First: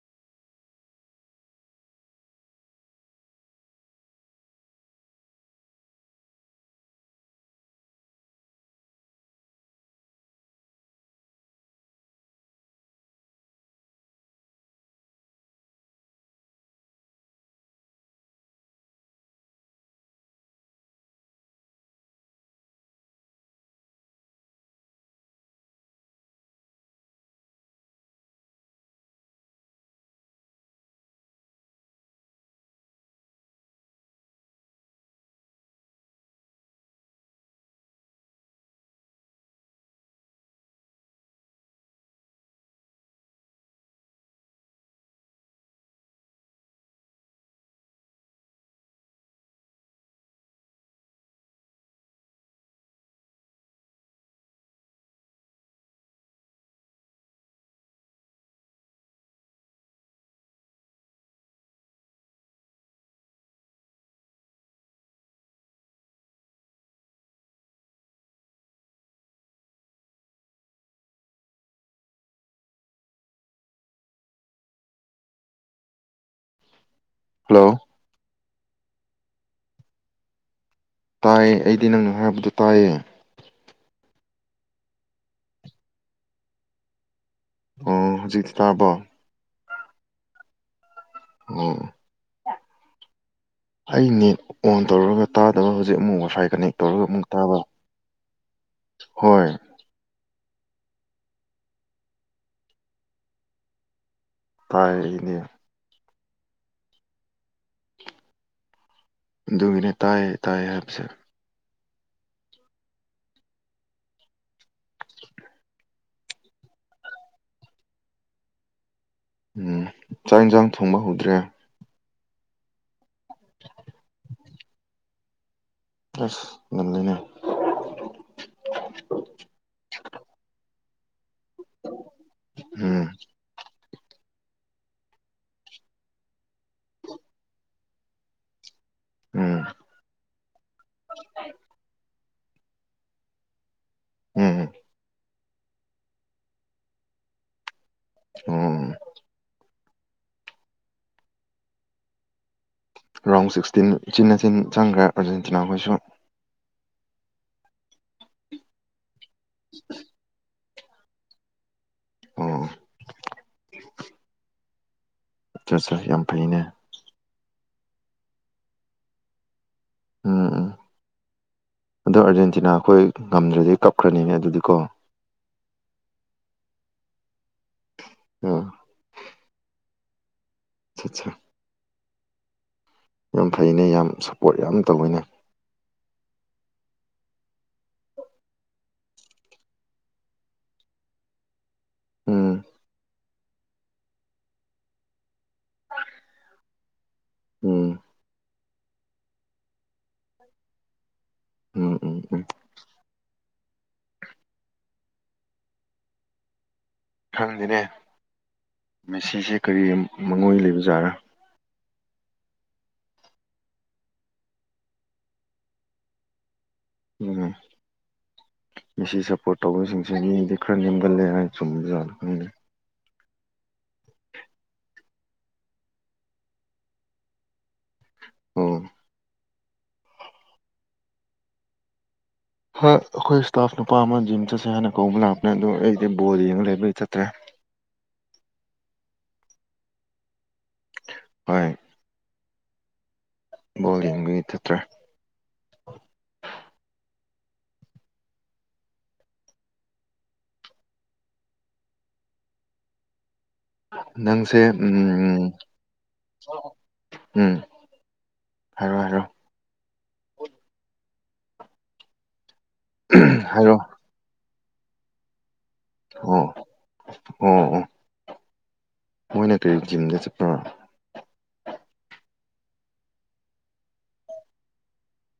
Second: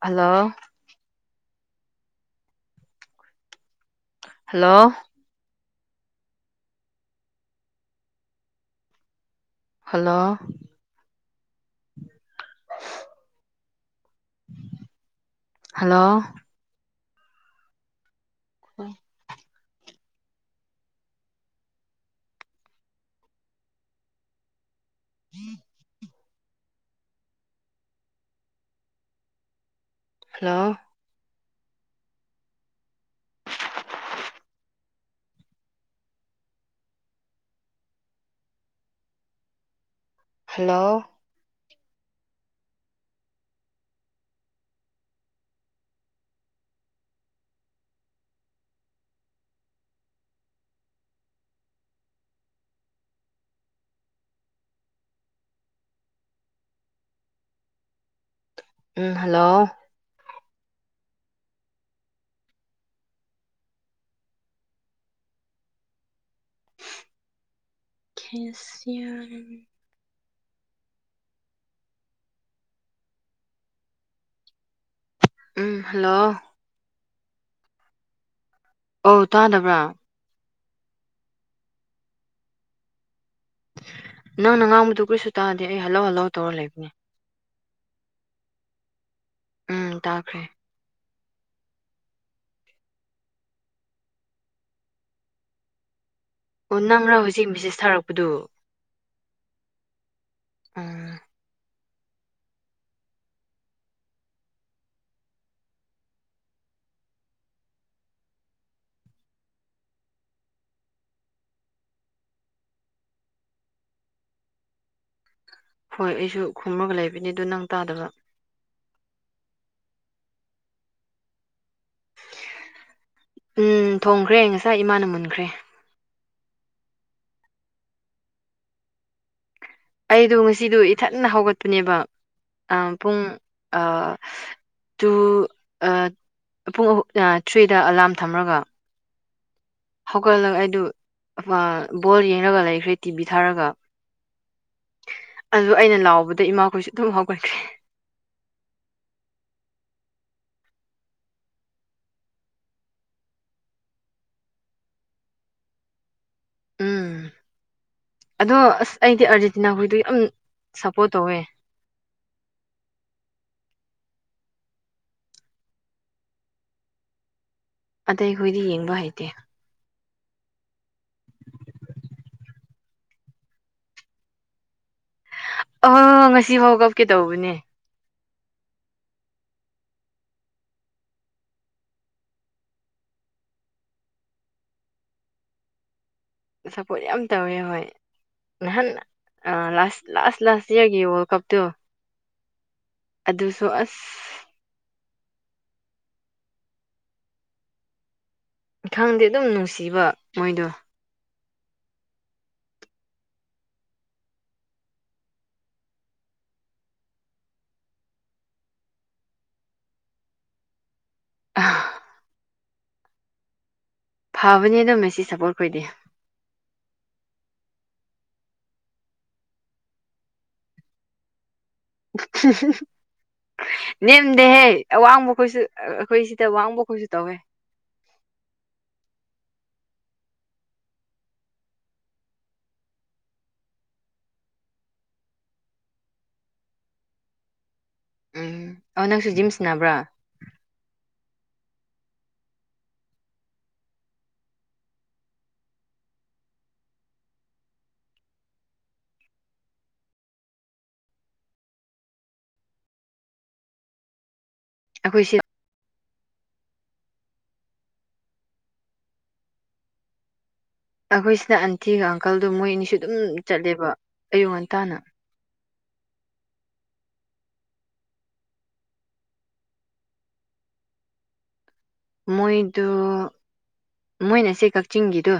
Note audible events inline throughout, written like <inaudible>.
Hello hello hello hello <unintelligible> <inaudible> hello <inaudible> hello ꯎꯝ hello ꯈꯦ ꯁꯤ ꯌꯥꯝ ꯎꯝ ꯍꯜꯂꯣ ꯍꯜꯂꯣ ꯑꯧ ꯇꯥꯗꯕ꯭ꯔꯥ ꯇꯥꯏꯌꯦ ꯑꯩꯗꯤ ꯅꯪꯅ ꯍꯥꯏꯕꯗꯨ ꯇꯥꯏꯌꯦ ꯅꯪꯅ ꯉꯥꯡꯕꯗꯨ ꯀꯨꯔꯤꯁꯨ ꯇꯥꯗꯦ ꯑꯩ ꯍꯜꯂꫭ ꯍꯜꯂꫭ ꯇꯧꯔ ꯂꯩꯕꯅꯦ ꯑꯣ ꯍꯧꯖꯤꯛꯇꯤ ꯇꯥꯔꯕꫭ ꯎꯝ ꯇꯥꯈ꯭ꯔꯦ꯫ ꯑꯣ ꯑꯩ ꯅꯦꯠ ꯑꯣꯟ ꯇꯧꯔꯒ ꯇꯥꯗꯕ ꯍꯧꯖꯤꯛ ꯑꯃꯨꯛ ꯋꯥꯏꯐꯥꯏ ꯀꯅꯦꯛ ꯑꯣ ꯇꯧꯔꯒ ꯅꯪꯔ ꯑꯃꯨꯛ ꯍꯧꯖꯤꯛ ꯇꯥꯕ ꯃꯦꯁꯦꯁ ꯊꯥꯔꯛꯄꯗꯨ ꯍꯣꯏ ꯎꯝ꯫ ꯇꯥꯏ ꯏꯅꯦ ꯑꯗꯨꯒꯤꯅꯦ ꯇꯥꯏ ꯇꯥꯏ ꯍꯥꯏꯕꯁꯦ ꯍꯣꯏ ꯑꯩꯁꯨ ꯈꯨꯝꯃꯒ ꯂꯩꯕꯅꯤ ꯑꯗꯨ ꯅꯪ ꯇꯥꯗꯕ ꯎꯝ ꯆꯥꯛ ꯏꯟꯁꯥꯡ ꯊꯣꯡꯕ ꯍꯧꯗ꯭ꯔꯦ ꯎꯝ ꯊꯣꯡꯈ꯭ꯔꯦ ꯉꯁꯥꯏ ꯏꯃꯥꯅ ꯃꯨꯟꯈ꯭ꯔꯦ ꯑꯁ ꯉꯜꯂꯤꯅꯦ ꯑꯩꯗꯣ ꯉꯁꯤꯗꯣ ꯏꯊꯟꯅ ꯍꯧꯒꯠꯄꯅꯦꯕ ꯑꯥ ꯎꯝ ꯄꯨꯡ ꯑ ꯇꯨ ꯑꯥ ꯄꯨꯡ ꯑꯍꯨꯝ ꯊ꯭ꯔꯤꯗ ꯑꯂꯥꯝ ꯊꯝꯃꯒ ꯎꯝ꯫ ꯍꯧꯒꯠꯂꯒ ꯑꯩꯗꯨ ꯑꯥ ꯕꯣꯜ ꯌꯦꯡꯉꯒ ꯂꯩꯈ꯭ꯔꯦ ꯇꯤꯚꯤ ꯊꯥꯔꯒ ꯎꯝ꯫ ꯑꯗꯨ ꯑꯩꯅ ꯂꯥꯎꯕꯗ ꯏꯃꯥꯈꯣꯏꯁꯨ ꯑꯗꯨꯝ ꯍꯧꯒꯠꯈ꯭ꯔꯦ ꯑꯣꯝ ꯔꯥꯎꯟ ꯁꯤꯛꯁꯇꯤꯟ ꯎꯆꯤꯟ ꯅꯆꯤꯟ ꯆꯪꯈ꯭ꯔꯦ ꯑꯥꯔꯖꯦꯟꯇꯤꯅꯥꯈꯣꯏꯁꯨ ꯎꯝ ꯑꯗꯣ ꯑꯁ ꯑꯩꯗꯤ ꯑꯥꯔꯖꯦꯟꯇꯤꯅꯥ ꯍꯣꯏꯗꯣ ꯌꯥꯝ ꯁꯄꯣꯔꯠ ꯇꯧꯋꯦ ꯑꯣ ꯑꯆꯥ ꯑꯆꯥ ꯌꯥꯝ ꯐꯩꯅꯦ ꯑꯇꯩꯈꯣꯏꯗꯤ ꯌꯦꯡꯕ ꯍꯩꯇꯦ ꯎꯝ ꯎꯝ ꯑꯗꯣ ꯑꯥꯔꯖꯦꯟꯇꯤꯅꯥ ꯑꯩꯈꯣꯏ ꯉꯝꯗ꯭ꯔꯥꯗꯤ ꯀꯞꯈ꯭ꯔꯥꯅꯤꯅꯦ ꯑꯗꯨꯗꯤꯀꯣ ꯑꯥ ꯉꯁꯤꯐꯥꯎ ꯀꯞꯀꯦ ꯇꯧꯕꯅꯦ ꯑꯥ ꯆꯥ ꯆꯥ ꯌꯥꯝ ꯐꯩꯅꯦ ꯌꯥꯝ ꯁꯞꯄꯣꯔꯠ ꯌꯥꯝ ꯇꯧꯏꯅꯦ ꯁꯞꯄꯣꯔꯠ ꯌꯥꯝ ꯇꯧꯋꯦ ꯍꯣꯏ ꯅꯍꯥꯟ ꯑ ꯂꯥꯁ ꯂꯥꯁ ꯂꯥꯁ ꯏꯌꯥꯔꯒꯤ ꯋꯥꯔꯜ ꯀꯞꯇꯣ ꯎꯝ ꯑꯗꯨꯁꯨ ꯑꯁ ꯎꯝ ꯈꯪꯗꯦ ꯑꯗꯨꯝ ꯅꯨꯡꯁꯤꯕ ꯃꯣꯏꯗꯣ ꯎꯝ ꯎꯝ ꯎꯝ ꯈꯪꯗꯦꯅꯦ ꯃꯦꯁꯤꯁꯦ ꯀꯔꯤ ꯃꯉꯣꯏ ꯂꯩꯕꯖꯥꯠꯔꯥ ꯑꯥ ꯐꯕꯅꯦꯗ ꯃꯦꯁꯤ ꯁꯞꯄꯣꯔꯠ ꯈꯣꯢꯗꯤ ꯎ ꯃꯦꯁꯤ ꯁꯞꯄꯣꯔꯠ ꯇꯧꯕꯁꯤꯡꯁꯤ ꯃꯤꯗꯤ ꯈꯔ ꯅꯦꯝꯒꯜꯂꯦ ꯍꯥꯏ ꯆꯨꯝꯕꯖꯥꯠꯂ ꯈꯪꯗꯦ <unintelligible> ꯅꯦꯝꯗꯦꯍꯦ ꯑꯋꯥꯡꯕ ꯈꯣꯏꯁꯨ ꯑꯈꯣꯏ ꯁꯤꯗ ꯋꯥꯡꯕ ꯈꯣꯏꯁꯨ ꯇꯧꯋꯦ ꯑꯣ ꯍꯥ ꯑꯈꯣꯏ ꯏꯁꯇꯥꯐ ꯅꯨꯄꯥ ꯑꯃ ꯖꯤꯝ ꯆꯠꯁꯦ ꯍꯥꯏꯅ ꯀꯧꯕ ꯂꯥꯛꯄꯅꯦ ꯑꯗꯣ ꯑꯩꯗꯤ ꯕꯣꯜ ꯌꯦꯡꯉ ꯂꯩꯕꯩ ꯆꯠꯇ꯭ꯔꯦ ꯎꯝ ꯑꯣ ꯅꯪꯁꯨ ꯖꯤꯝ ꯁꯅꯕ꯭ꯔꯥ ꯍꯣꯢ ꯕꯣꯜ ꯌꯦꯡꯕꯒꯤ ꯊꯠꯇ꯭ꯔꯦ ꯅꯪꯁꯦ ꯑꯩꯈꯣꯏ ꯁꯤ ꯎꯝ ꯎꯝ ꯍꯥꯏꯔꯣ ꯍꯥꯏꯔꯣ ꯑꯈꯣꯏꯁꯤꯅ ꯑꯟꯇꯤꯒ ꯑꯪꯀꯜꯗꯣ ꯃꯣꯏ ꯑꯅꯤꯁꯨ ꯑꯗꯨꯝ ꯍꯥꯏꯔꯣ ꯆꯠꯂꯦꯕ ꯑꯌꯨꯛ ꯉꯟꯇꯥꯅ ꯑꯣ ꯑꯣ ꯑꯣ ꯃꯣꯏꯅ ꯀꯔꯤ ꯖꯤꯝꯗ ꯆꯠꯄ꯭ꯔ ꯃꯣꯏꯗꯣ ꯃꯣꯏꯅ ꯁꯤ ꯀꯛꯆꯤꯡꯒꯤꯗꯣ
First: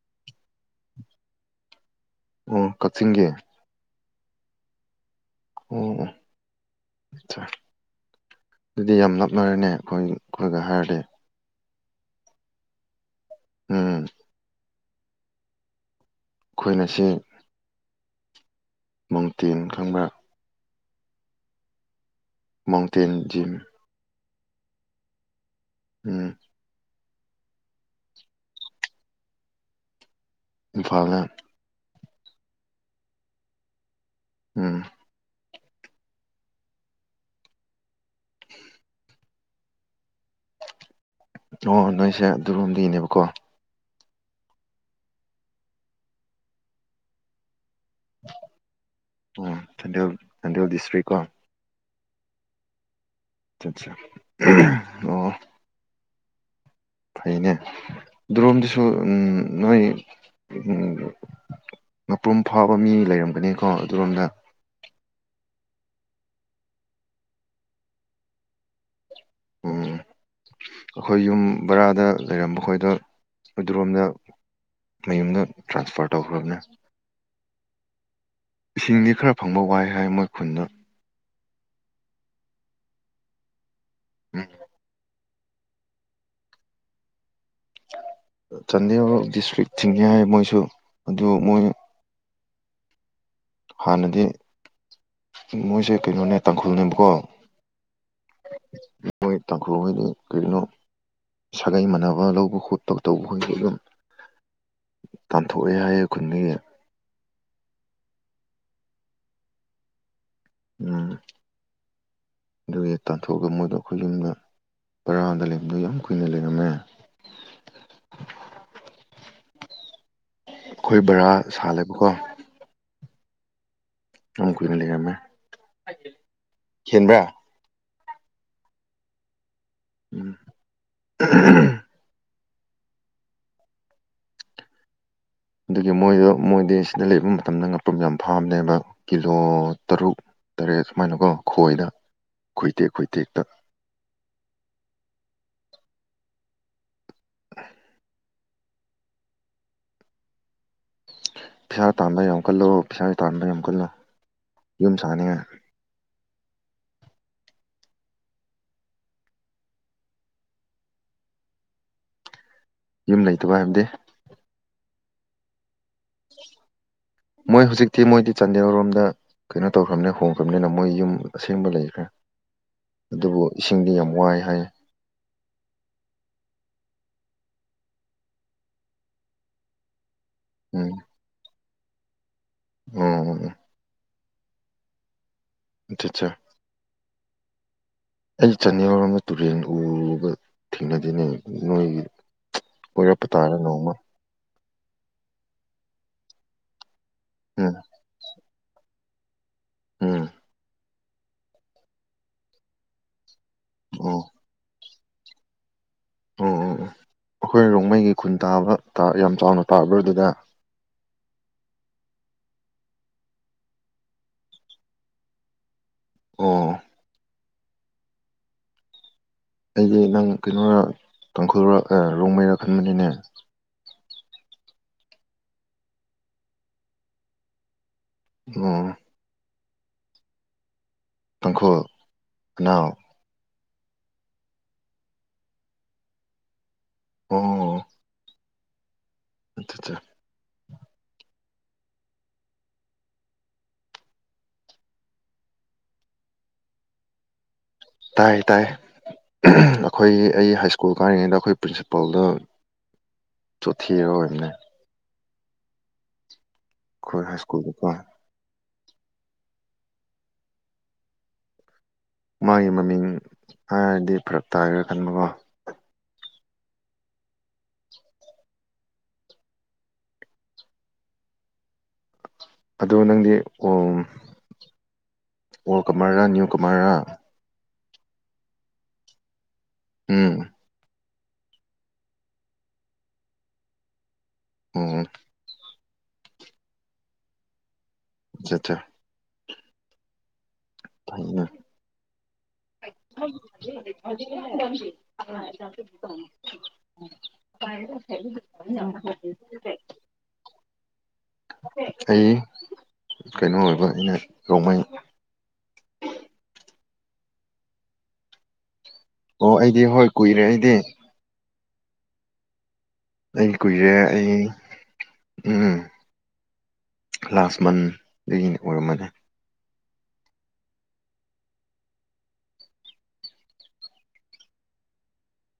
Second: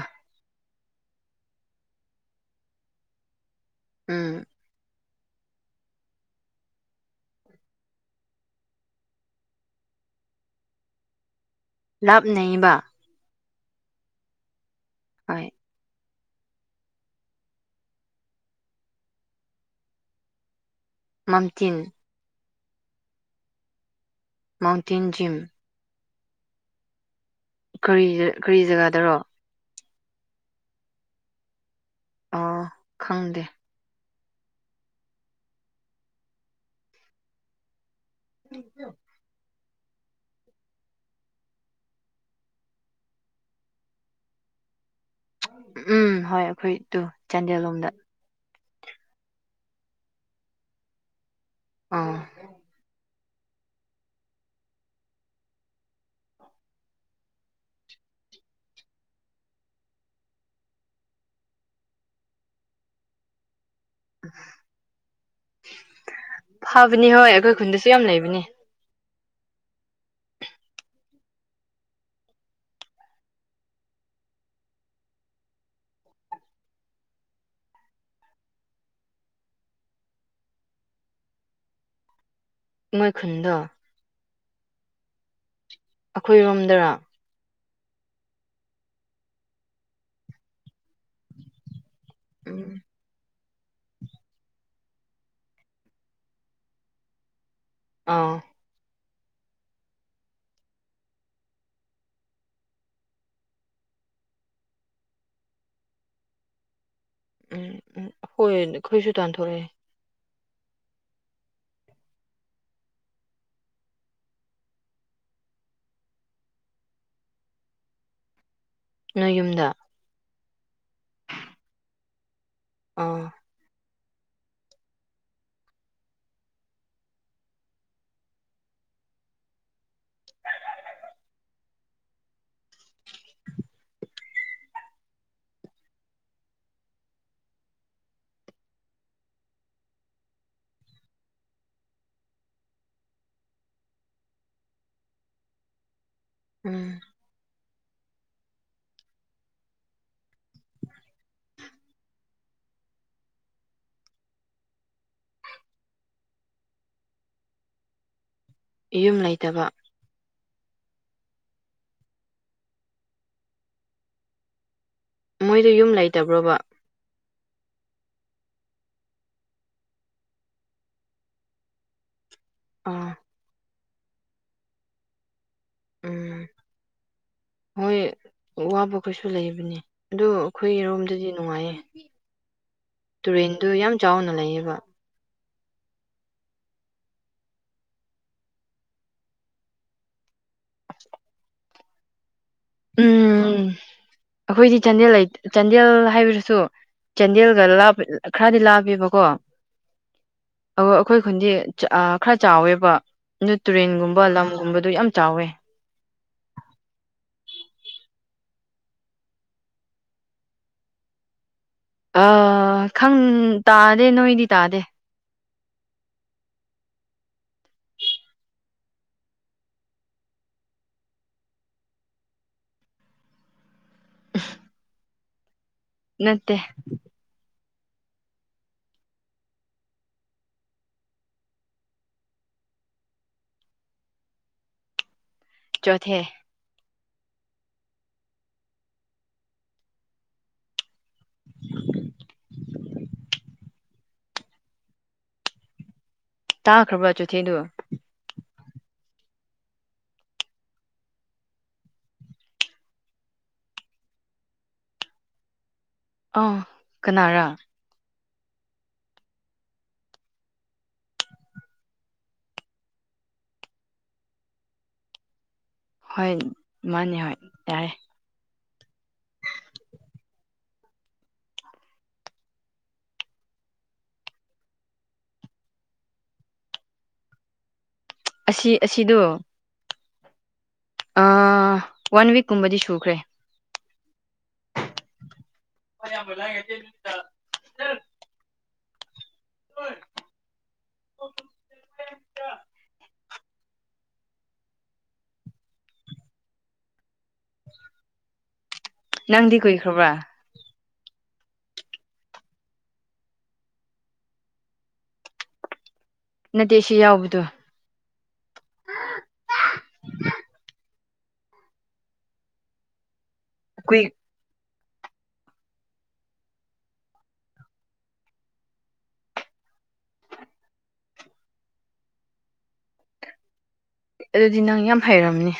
ꯑꯣ ꯀꯛꯆꯤꯡꯒꯤ ꯎꯝ ꯑꯣ ꯑꯣ ꯑꯗꯨꯗꯤ ꯌꯥꯝ ꯂꯥꯞꯅꯔꯦꯅꯦ ꯈꯣꯏ ꯑꯈꯣꯏꯒ ꯍꯥꯏꯔꯗꯤ ꯂꯥꯞꯅꯩꯕ ꯎꯝ ꯑꯥꯢ ꯈꯣꯏꯅ ꯁꯤ ꯃꯥꯎꯇꯦꯟ ꯈꯪꯕ꯭ꯔ ꯃꯝꯊꯤꯟ ꯃꯥꯥꯎꯟꯇꯦꯟ ꯖꯤꯝ ꯃꯥꯎꯟꯇꯦꯟ ꯖꯤꯝ ꯎꯝ ꯀꯔꯤꯖ ꯀꯔꯤ ꯖꯒꯥꯗꯔꯣ ꯏꯝꯐꯥꯜꯅ ꯑ ꯈꯪꯗꯦ ꯎꯝ <unintelligible> ꯑꯣ ꯅꯣꯏꯁꯦ ꯑꯗꯨꯔꯣꯝꯗꯩꯅꯦꯕꯀꯣ ꯎꯝ ꯍꯣꯏ ꯑꯩꯈꯣꯏ ꯇꯨ ꯆꯥꯟꯗꯦꯜ ꯂꯣꯝꯗ꯫ ꯎꯝ ꯆꯥꯟꯗꯦꯜ ꯆꯥꯟꯗꯦꯜ ꯗꯤꯁꯇ꯭ꯔꯤꯛ ꯀꯣ꯫ ꯑꯥ꯫ ꯑꯠꯆꯥ ꯑꯣ꯫ ꯐꯩꯅꯦ ꯑꯗꯨꯔꯣꯝꯗꯁꯨ ꯑꯪ ꯅꯣꯏ ꯎꯪ ꯉꯥꯄ꯭ꯔꯨꯝ ꯐꯥꯕ ꯃꯤ ꯂꯩꯔꯝꯒꯅꯤꯀꯣ ꯑꯗꯨꯔꯣꯝꯗ꯫ ꯐꯥꯕꯅꯤ ꯍꯣꯏ ꯑꯩꯈꯣꯏ ꯈꯨꯟꯗꯁꯨ ꯌꯥꯝ ꯂꯩꯕꯅꯤ꯫ ꯑꯈꯣꯏ ꯌꯨꯝ ꯕꯔꯥꯗ ꯂꯩꯔꯝꯕ ꯈꯣꯏꯗꯣ ꯑꯗꯨꯔꯣꯝꯗ ꯃꯌꯨꯝꯗꯨ ꯇ꯭ꯔꯥꯟꯁꯐꯔ ꯇꯧꯈ꯭ꯔꯕꯅꯦ꯫ ꯏꯁꯤꯡꯗꯤ ꯈꯔ ꯐꯪꯕ ꯋꯥꯏ ꯍꯥꯏ ꯃꯣꯏ ꯈꯨꯟꯗꯣ꯫ ꯃꯣꯏ ꯈꯨꯟꯗꯣ꯫ ꯎꯝ꯫ ꯑꯈꯣꯏꯔꯣꯝꯗꯔꯥ꯫ ꯆꯥꯟꯗꯦꯜ ꯗꯤꯁꯇ꯭ꯔꯤꯛ ꯊꯤꯡꯉꯦ ꯍꯥꯏ ꯃꯣꯏꯁꯨ ꯑꯗꯨ ꯃꯣꯏ ꯎꯝ꯫ ꯍꯥꯟꯅꯗꯤ ꯃꯣꯏꯁꯦ ꯀꯩꯅꯣꯅꯦ ꯇꯥꯡꯈꯨꯜꯅꯦꯕꯀꯣ ꯑꯥꯎ ꯃꯣꯏ ꯇꯥꯡꯈꯨꯜꯍꯣꯏꯗꯣ ꯀꯩꯅꯣ ꯁꯥꯒꯩ ꯃꯥꯟꯅꯕ ꯂꯧꯕ ꯈꯣꯠꯄ ꯇꯧꯕ ꯈꯣꯠꯄꯗꯣ ꯇꯥꯟꯊꯣꯛꯑꯦ ꯍꯥꯏꯌꯦ ꯈꯨꯟꯗꯒꯤ ꯎꯝ ꯎꯝ ꯍꯣꯏ ꯑꯩꯈꯣꯏꯁꯨ ꯇꯥꯟꯊꯣꯛꯑꯦ ꯎꯝ ꯑꯗꯨꯒꯤ ꯇꯥꯟꯊꯣꯛꯑꯒ ꯃꯣꯏꯗꯣ ꯑꯩꯈꯣꯏ ꯌꯨꯝꯗ ꯕꯔꯥꯗ ꯂꯩꯕꯗꯣ ꯌꯥꯝ ꯀꯨꯏꯅ ꯂꯩꯔꯝꯃꯦ ꯅꯣꯏ ꯌꯨꯝꯗ ꯑꯩꯈꯣꯏ ꯕꯔꯥ ꯁꯥꯜꯂꯦꯕꯀꯣ ꯑꯥ ꯌꯥꯝ ꯀꯨꯏꯅ ꯂꯩꯔꯝꯃꯦ ꯆꯤꯟꯕ꯭ꯔꯥ <unintelligible> ꯑꯍꯝ ꯑꯗꯨꯒꯤ ꯃꯣꯏꯗꯣ ꯃꯣꯏꯗꯤ ꯁꯤꯗ ꯂꯩꯕ ꯃꯇꯝꯗ ꯉꯥꯄꯨꯝ ꯌꯥꯝ ꯐꯥꯕꯅꯦꯕ ꯀꯤꯂꯣ ꯇꯔꯨꯛ ꯇꯔꯦꯠ ꯁꯨꯃꯥꯏꯅꯀꯣ ꯈꯣꯏꯗ ꯈꯣꯏꯇꯦꯛ ꯈꯣꯏꯇꯦꯛꯇ ꯎꯝ ꯑꯥ ꯄꯩꯁꯥ ꯇꯥꯟꯕ ꯌꯥꯝ ꯀꯜꯂꯣ ꯄꯩꯁꯥ ꯇꯥꯟꯕ ꯌꯥꯝ ꯀꯜꯂꯣ ꯌꯨꯝ ꯁꯥꯅꯤꯡꯉꯥꯏ ꯌꯨꯝ ꯂꯩꯇꯕ ꯌꯨꯝ ꯂꯩꯇꯕ ꯍꯥꯏꯕꯗꯤ ꯃꯣꯏꯗꯣ ꯌꯨꯝ ꯂꯩꯇꯕ꯭ꯔꯣꯕ ꯃꯣꯏ ꯍꯧꯖꯤꯛꯇꯤ ꯃꯣꯏꯗꯤ ꯆꯥꯟꯗꯦꯜꯔꯣꯝꯗ ꯀꯩꯅꯣ ꯇꯧꯈ꯭ꯔꯕꯅꯤꯅ ꯍꯣꯡꯈ꯭ꯔꯕꯅꯤꯅ ꯃꯣꯏ ꯌꯨꯝ ꯑꯁꯦꯡꯕ ꯂꯩꯈ꯭ꯔꯦ ꯑꯥ ꯑꯗꯨꯕꯨ ꯏꯁꯤꯡꯗꯤ ꯌꯥꯝ ꯋꯥꯏ ꯍꯥꯏ ꯎꯝ ꯃꯣꯏ ꯋꯥꯕ ꯈꯣꯏꯁꯨ ꯂꯩꯕꯅꯦ ꯑꯗꯨ ꯎꯝ ꯑꯩꯈꯣꯏꯔꯣꯝꯗꯗꯤ ꯅꯨꯡꯉꯥꯏꯌꯦ ꯑꯣ ꯇꯨꯔꯦꯟꯗꯣ ꯌꯥꯝ ꯆꯥꯎꯅ ꯂꯩꯌꯦꯕ ꯑꯆꯥ ꯑꯆꯥ ꯑꯩ ꯆꯅꯦꯔ ꯌꯥꯎꯕ ꯇꯨꯔꯦꯟ ꯎꯕ ꯊꯦꯡꯅꯗꯅꯦ ꯅꯣꯏꯒꯤ ꯀꯣꯏꯔꯄ ꯇꯥꯥꯔꯦ ꯎꯝ ꯅꯣꯡꯃ ꯑꯩꯈꯣꯏꯗꯤ ꯆꯥꯟꯗꯦꯜ ꯂꯩ ꯆꯥꯟꯗꯦꯜ ꯍꯥꯏꯕꯗꯨꯁꯨ ꯆꯥꯟꯗꯦꯜꯒ ꯎꯝ ꯂꯥꯞ ꯈꯔꯗꯤ ꯂꯥꯞꯄꯦꯕꯀꯣ ꯎꯝ ꯑꯣ ꯑꯩꯈꯣꯏ ꯈꯨꯟꯗꯤ ꯑꯥ ꯈꯔ ꯆꯥꯎꯋꯦꯕ ꯑꯗꯨ ꯑꯣ ꯇꯨꯔꯦꯟꯒꯨꯝꯕ ꯂꯝꯒꯨꯝꯕꯗꯣ ꯌꯥꯝ ꯆꯥꯎꯋꯦ ꯑꯣ ꯑꯣ ꯑꯣ ꯑꯩꯈꯣꯏ ꯔꯣꯡꯃꯩꯒꯤ ꯈꯨꯟ ꯇꯥꯕ ꯇꯥꯕ ꯌꯥꯝ ꯆꯥꯎꯅ ꯇꯥꯕ꯭ꯔꯥ ꯑꯗꯨꯗ ꯑꯥ ꯈꯪ ꯇꯥꯗꯦ ꯅꯣꯏꯗꯤ ꯇꯥꯗꯦ ꯑꯣ ꯑꯩꯗꯤ ꯅꯪ ꯀꯩꯅꯣꯔ ꯇꯥꯡꯈꯨꯜ ꯔꯣꯡꯃꯩꯔꯥ ꯈꯟꯕꯅꯤꯅꯦ ꯅꯠꯇꯦ ꯑꯣ ꯇꯥꯡꯈꯨꯜ ꯅꯥꯎ ꯆꯣꯊꯦ ꯑꯣ ꯑꯆꯥꯆꯥ ꯇꯥꯈꯕ꯭ꯔꯥ ꯆꯣꯊꯦꯗꯣ ꯇꯥꯏ ꯇꯥꯏ ꯑꯩꯈꯣꯏ ꯑꯩ ꯍꯥꯏꯁ꯭ꯀꯨꯜ ꯀꯥꯔꯤꯉꯩꯗ ꯑꯩꯈꯣꯏ ꯄ꯭ꯔꯤꯟꯁꯤꯄꯥꯜꯗ ꯆꯣꯊꯦ ꯑꯣꯏꯕꯅꯦ <unintelligible> ꯑꯩꯈꯣꯏ ꯍꯥꯏꯁ꯭ꯀꯨꯜꯗꯀꯣ ꯃꯥꯒꯤ ꯃꯃꯤꯡ ꯍꯥꯏꯔꯗꯤ ꯐꯔꯛ ꯇꯥꯏꯔꯦ ꯈꯟꯕꯀꯣ ꯍꯣꯏ ꯃꯥꯅꯦ ꯍꯣꯏ ꯌꯥꯏ ꯑꯗꯣ ꯅꯪꯗꯤ ꯑꯣꯝ ꯑꯣꯜ ꯀꯃꯔꯔꯥ ꯅ꯭ꯌꯨ ꯀꯃꯔꯔꯥ ꯑꯁꯤ ꯑꯁꯤꯗꯣ ꯎꯝ ꯑꯥ ꯋꯥꯟ ꯋꯤꯛꯀꯨꯝꯕꯗꯤ ꯁꯨꯈ꯭ꯔꯦ ꯑꯣ <unintelligible> ꯆꯥ ꯆꯥ ꯍꯣꯏ ꯐꯩꯅ <inaudible> <inaudible> <inaudible> <inaudible> ꯅꯪꯗꯤ ꯀꯨꯏꯈ꯭ꯔꯕ꯭ꯔꯥ ꯑꯩ ꯀꯩꯅꯣ ꯑꯣꯏꯕ ꯑꯩꯅ ꯔꯣꯡꯃꯩ ꯅꯠꯇꯦ ꯁꯤ ꯌꯥꯎꯕꯗꯣ ꯑꯣ ꯑꯩꯗꯤ ꯍꯣꯏ ꯀꯨꯏꯔꯦ ꯑꯩꯗꯤ ꯑꯩ ꯀꯨꯏꯔꯦ ꯀꯨꯏ ꯑꯩ ꯎꯝ ꯂꯥꯁ ꯃꯟꯗꯒꯤ ꯑꯣꯏꯔꯝꯃꯅꯤ ꯑꯗꯨꯗꯤ ꯅꯪ ꯌꯥꯝ ꯍꯩꯔꯝꯅꯤ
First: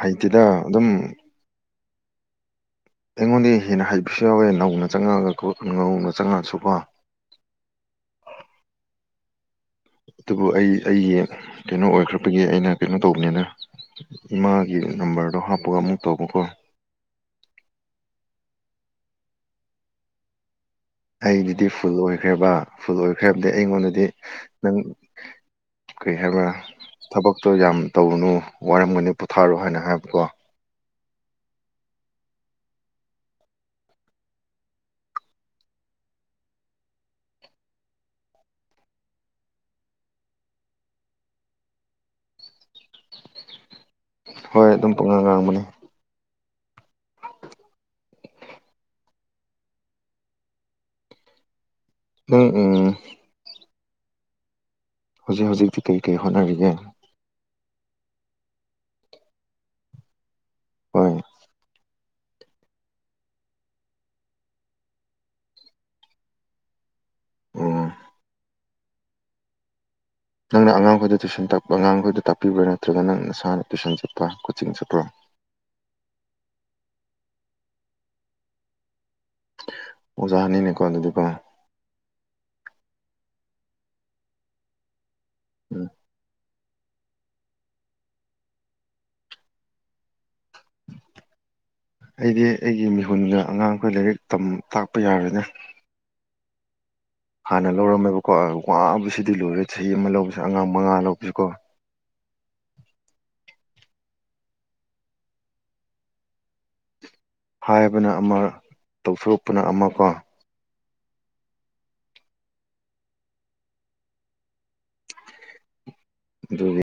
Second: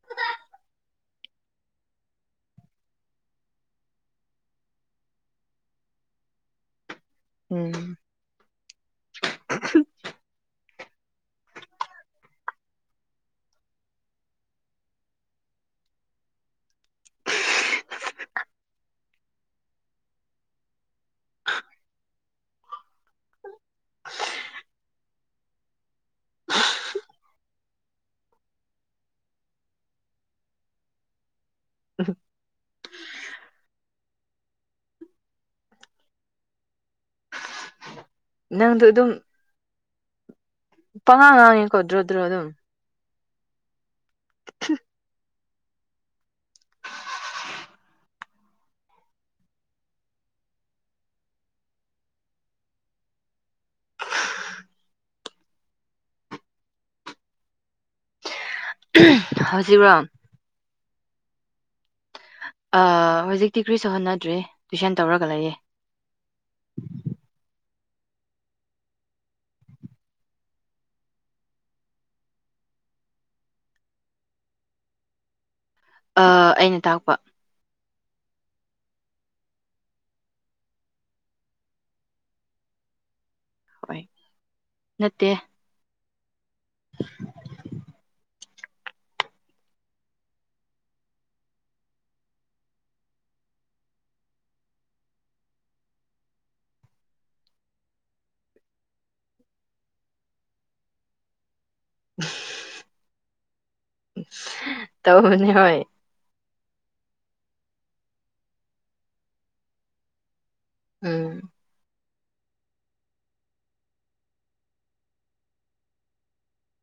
ꯍꯩꯇꯦꯗ ꯑꯗꯨꯝ ꯑꯩꯉꯣꯟꯗꯩ ꯍꯦꯟꯅ ꯍꯩꯕꯁꯨ ꯌꯥꯎꯋꯦ ꯅꯧꯅ ꯆꯪꯉꯛꯑꯒꯀꯣ ꯅꯧꯅ ꯆꯪꯉꯛꯑꯁꯨꯀꯣ ꯎꯝ ꯑꯗꯨꯕꯨ ꯑꯩ ꯑꯩꯒꯤ ꯀꯩꯅꯣ ꯑꯣꯏꯈ꯭ꯔꯕꯒꯤ ꯑꯩꯅ ꯀꯩꯅꯣ ꯇꯧꯕꯅꯤꯅ ꯏꯃꯥꯒꯤ ꯅꯝꯕꯔꯗꯣ ꯍꯥꯞꯄꯒ ꯑꯃꯨꯛ ꯇꯧꯕꯀꯣ꯫ ꯑꯩꯒꯤꯗꯤ ꯐꯨꯜ ꯑꯣꯏꯈ꯭ꯔꯦꯕ ꯐꯨꯜ ꯑꯣꯏꯈ꯭ꯔꯦ ꯍꯥꯏꯕꯗꯤ ꯑꯩꯉꯣꯟꯗꯗꯤ ꯅꯪ ꯀꯔꯤ ꯍꯥꯏꯕ꯭ꯔꯥ ꯊꯕꯛꯇꯣ ꯌꯥꯝ ꯇꯧꯅꯨ ꯋꯥꯔꯝꯒꯅꯤ ꯄꯣꯊꯥꯔꯣ ꯍꯥꯏꯅ ꯍꯥꯏꯕꯀꯣ꯫ <unintelligible> ꯅꯪꯗꯣ ꯑꯗꯨꯝ ꯄꯉꯥꯡ ꯉꯥꯡꯉꯤꯀꯣ ꯗꯔꯣ ꯗꯔꯣ ꯗꯨꯝ꯫ ꯍꯣꯏ ꯑꯗꯨꯝ ꯄꯉꯥꯡ ꯉꯥꯡꯕꯅꯤ꯫ <inaudible> ꯅꯪ ꯎꯝ꯫ ꯍꯧꯖꯤꯛ ꯍꯧꯖꯤꯛꯇꯤ ꯀꯔꯤ ꯀꯔꯤ ꯍꯣꯠꯅꯔꯤꯒꯦ꯫ ꯍꯧꯖꯤꯛꯔꯣ꯫ ꯍꯣꯏ꯫ ꯑ ꯍꯧꯖꯤꯛꯇꯤ ꯀ꯭ꯔꯤꯁꯨ ꯍꯣꯠꯅꯗ꯭ꯔꯦ ꯇꯨꯏꯁꯟ ꯇꯧꯔꯒ ꯂꯩꯌꯦ꯫ ꯑꯣ꯫ ꯅꯪꯅ ꯑꯉꯥꯡꯈꯣꯏꯗꯣ ꯇꯨꯏꯁꯟ ꯇꯥꯛꯄ꯭ꯔꯣ ꯑꯉꯥꯡꯈꯣꯏꯗꯣ ꯇꯥꯛꯄꯤꯕ꯭ꯔꯥ ꯅꯠꯇ꯭ꯔꯒ ꯅꯪ ꯅꯁꯥꯅ ꯇꯨꯏꯁꯟ ꯆꯠꯄ ꯀꯣꯆꯤꯡ ꯆꯠꯄ꯭ꯔꯣ꯫ ꯑ ꯑꯩꯅ ꯇꯥꯛꯄ꯫ ꯑꯣꯖꯥꯅꯤꯅꯦꯀꯣ ꯑꯗꯨꯗꯤ ꯀꯣ꯫ ꯍꯣꯏ ꯅꯠꯇꯦ꯫ ꯎꯝ꯫ <inaudible> <inaudible> ꯑꯩꯗꯤ ꯑꯩꯒꯤ ꯃꯤꯍꯨꯟꯒ ꯑꯉꯥꯡꯈꯣꯏ ꯂꯥꯏꯔꯤꯛ ꯇꯝ ꯇꯥꯛꯄ ꯌꯥꯔꯣꯏꯗ꯫ ꯍꯥꯟꯅ ꯂꯧꯔꯝꯃꯦꯕꯀꯣ ꯋꯥꯕꯁꯤꯗꯤ ꯂꯣꯏꯔꯦ ꯆꯍꯤ ꯑꯃ ꯂꯧꯕꯁꯤ ꯑꯉꯥꯡ ꯃꯉꯥ ꯂꯧꯕꯁꯤꯀꯣ꯫ ꯏꯁ ꯇꯧꯕꯅꯤ ꯍꯣꯏ꯫ ꯍꯥꯏꯕꯅ ꯑꯃ ꯇꯧꯊꯣꯔꯛꯄꯅ ꯑꯃ ꯀꯣ꯫ ꯎꯝ꯫ ꯑꯗꯨꯒꯤ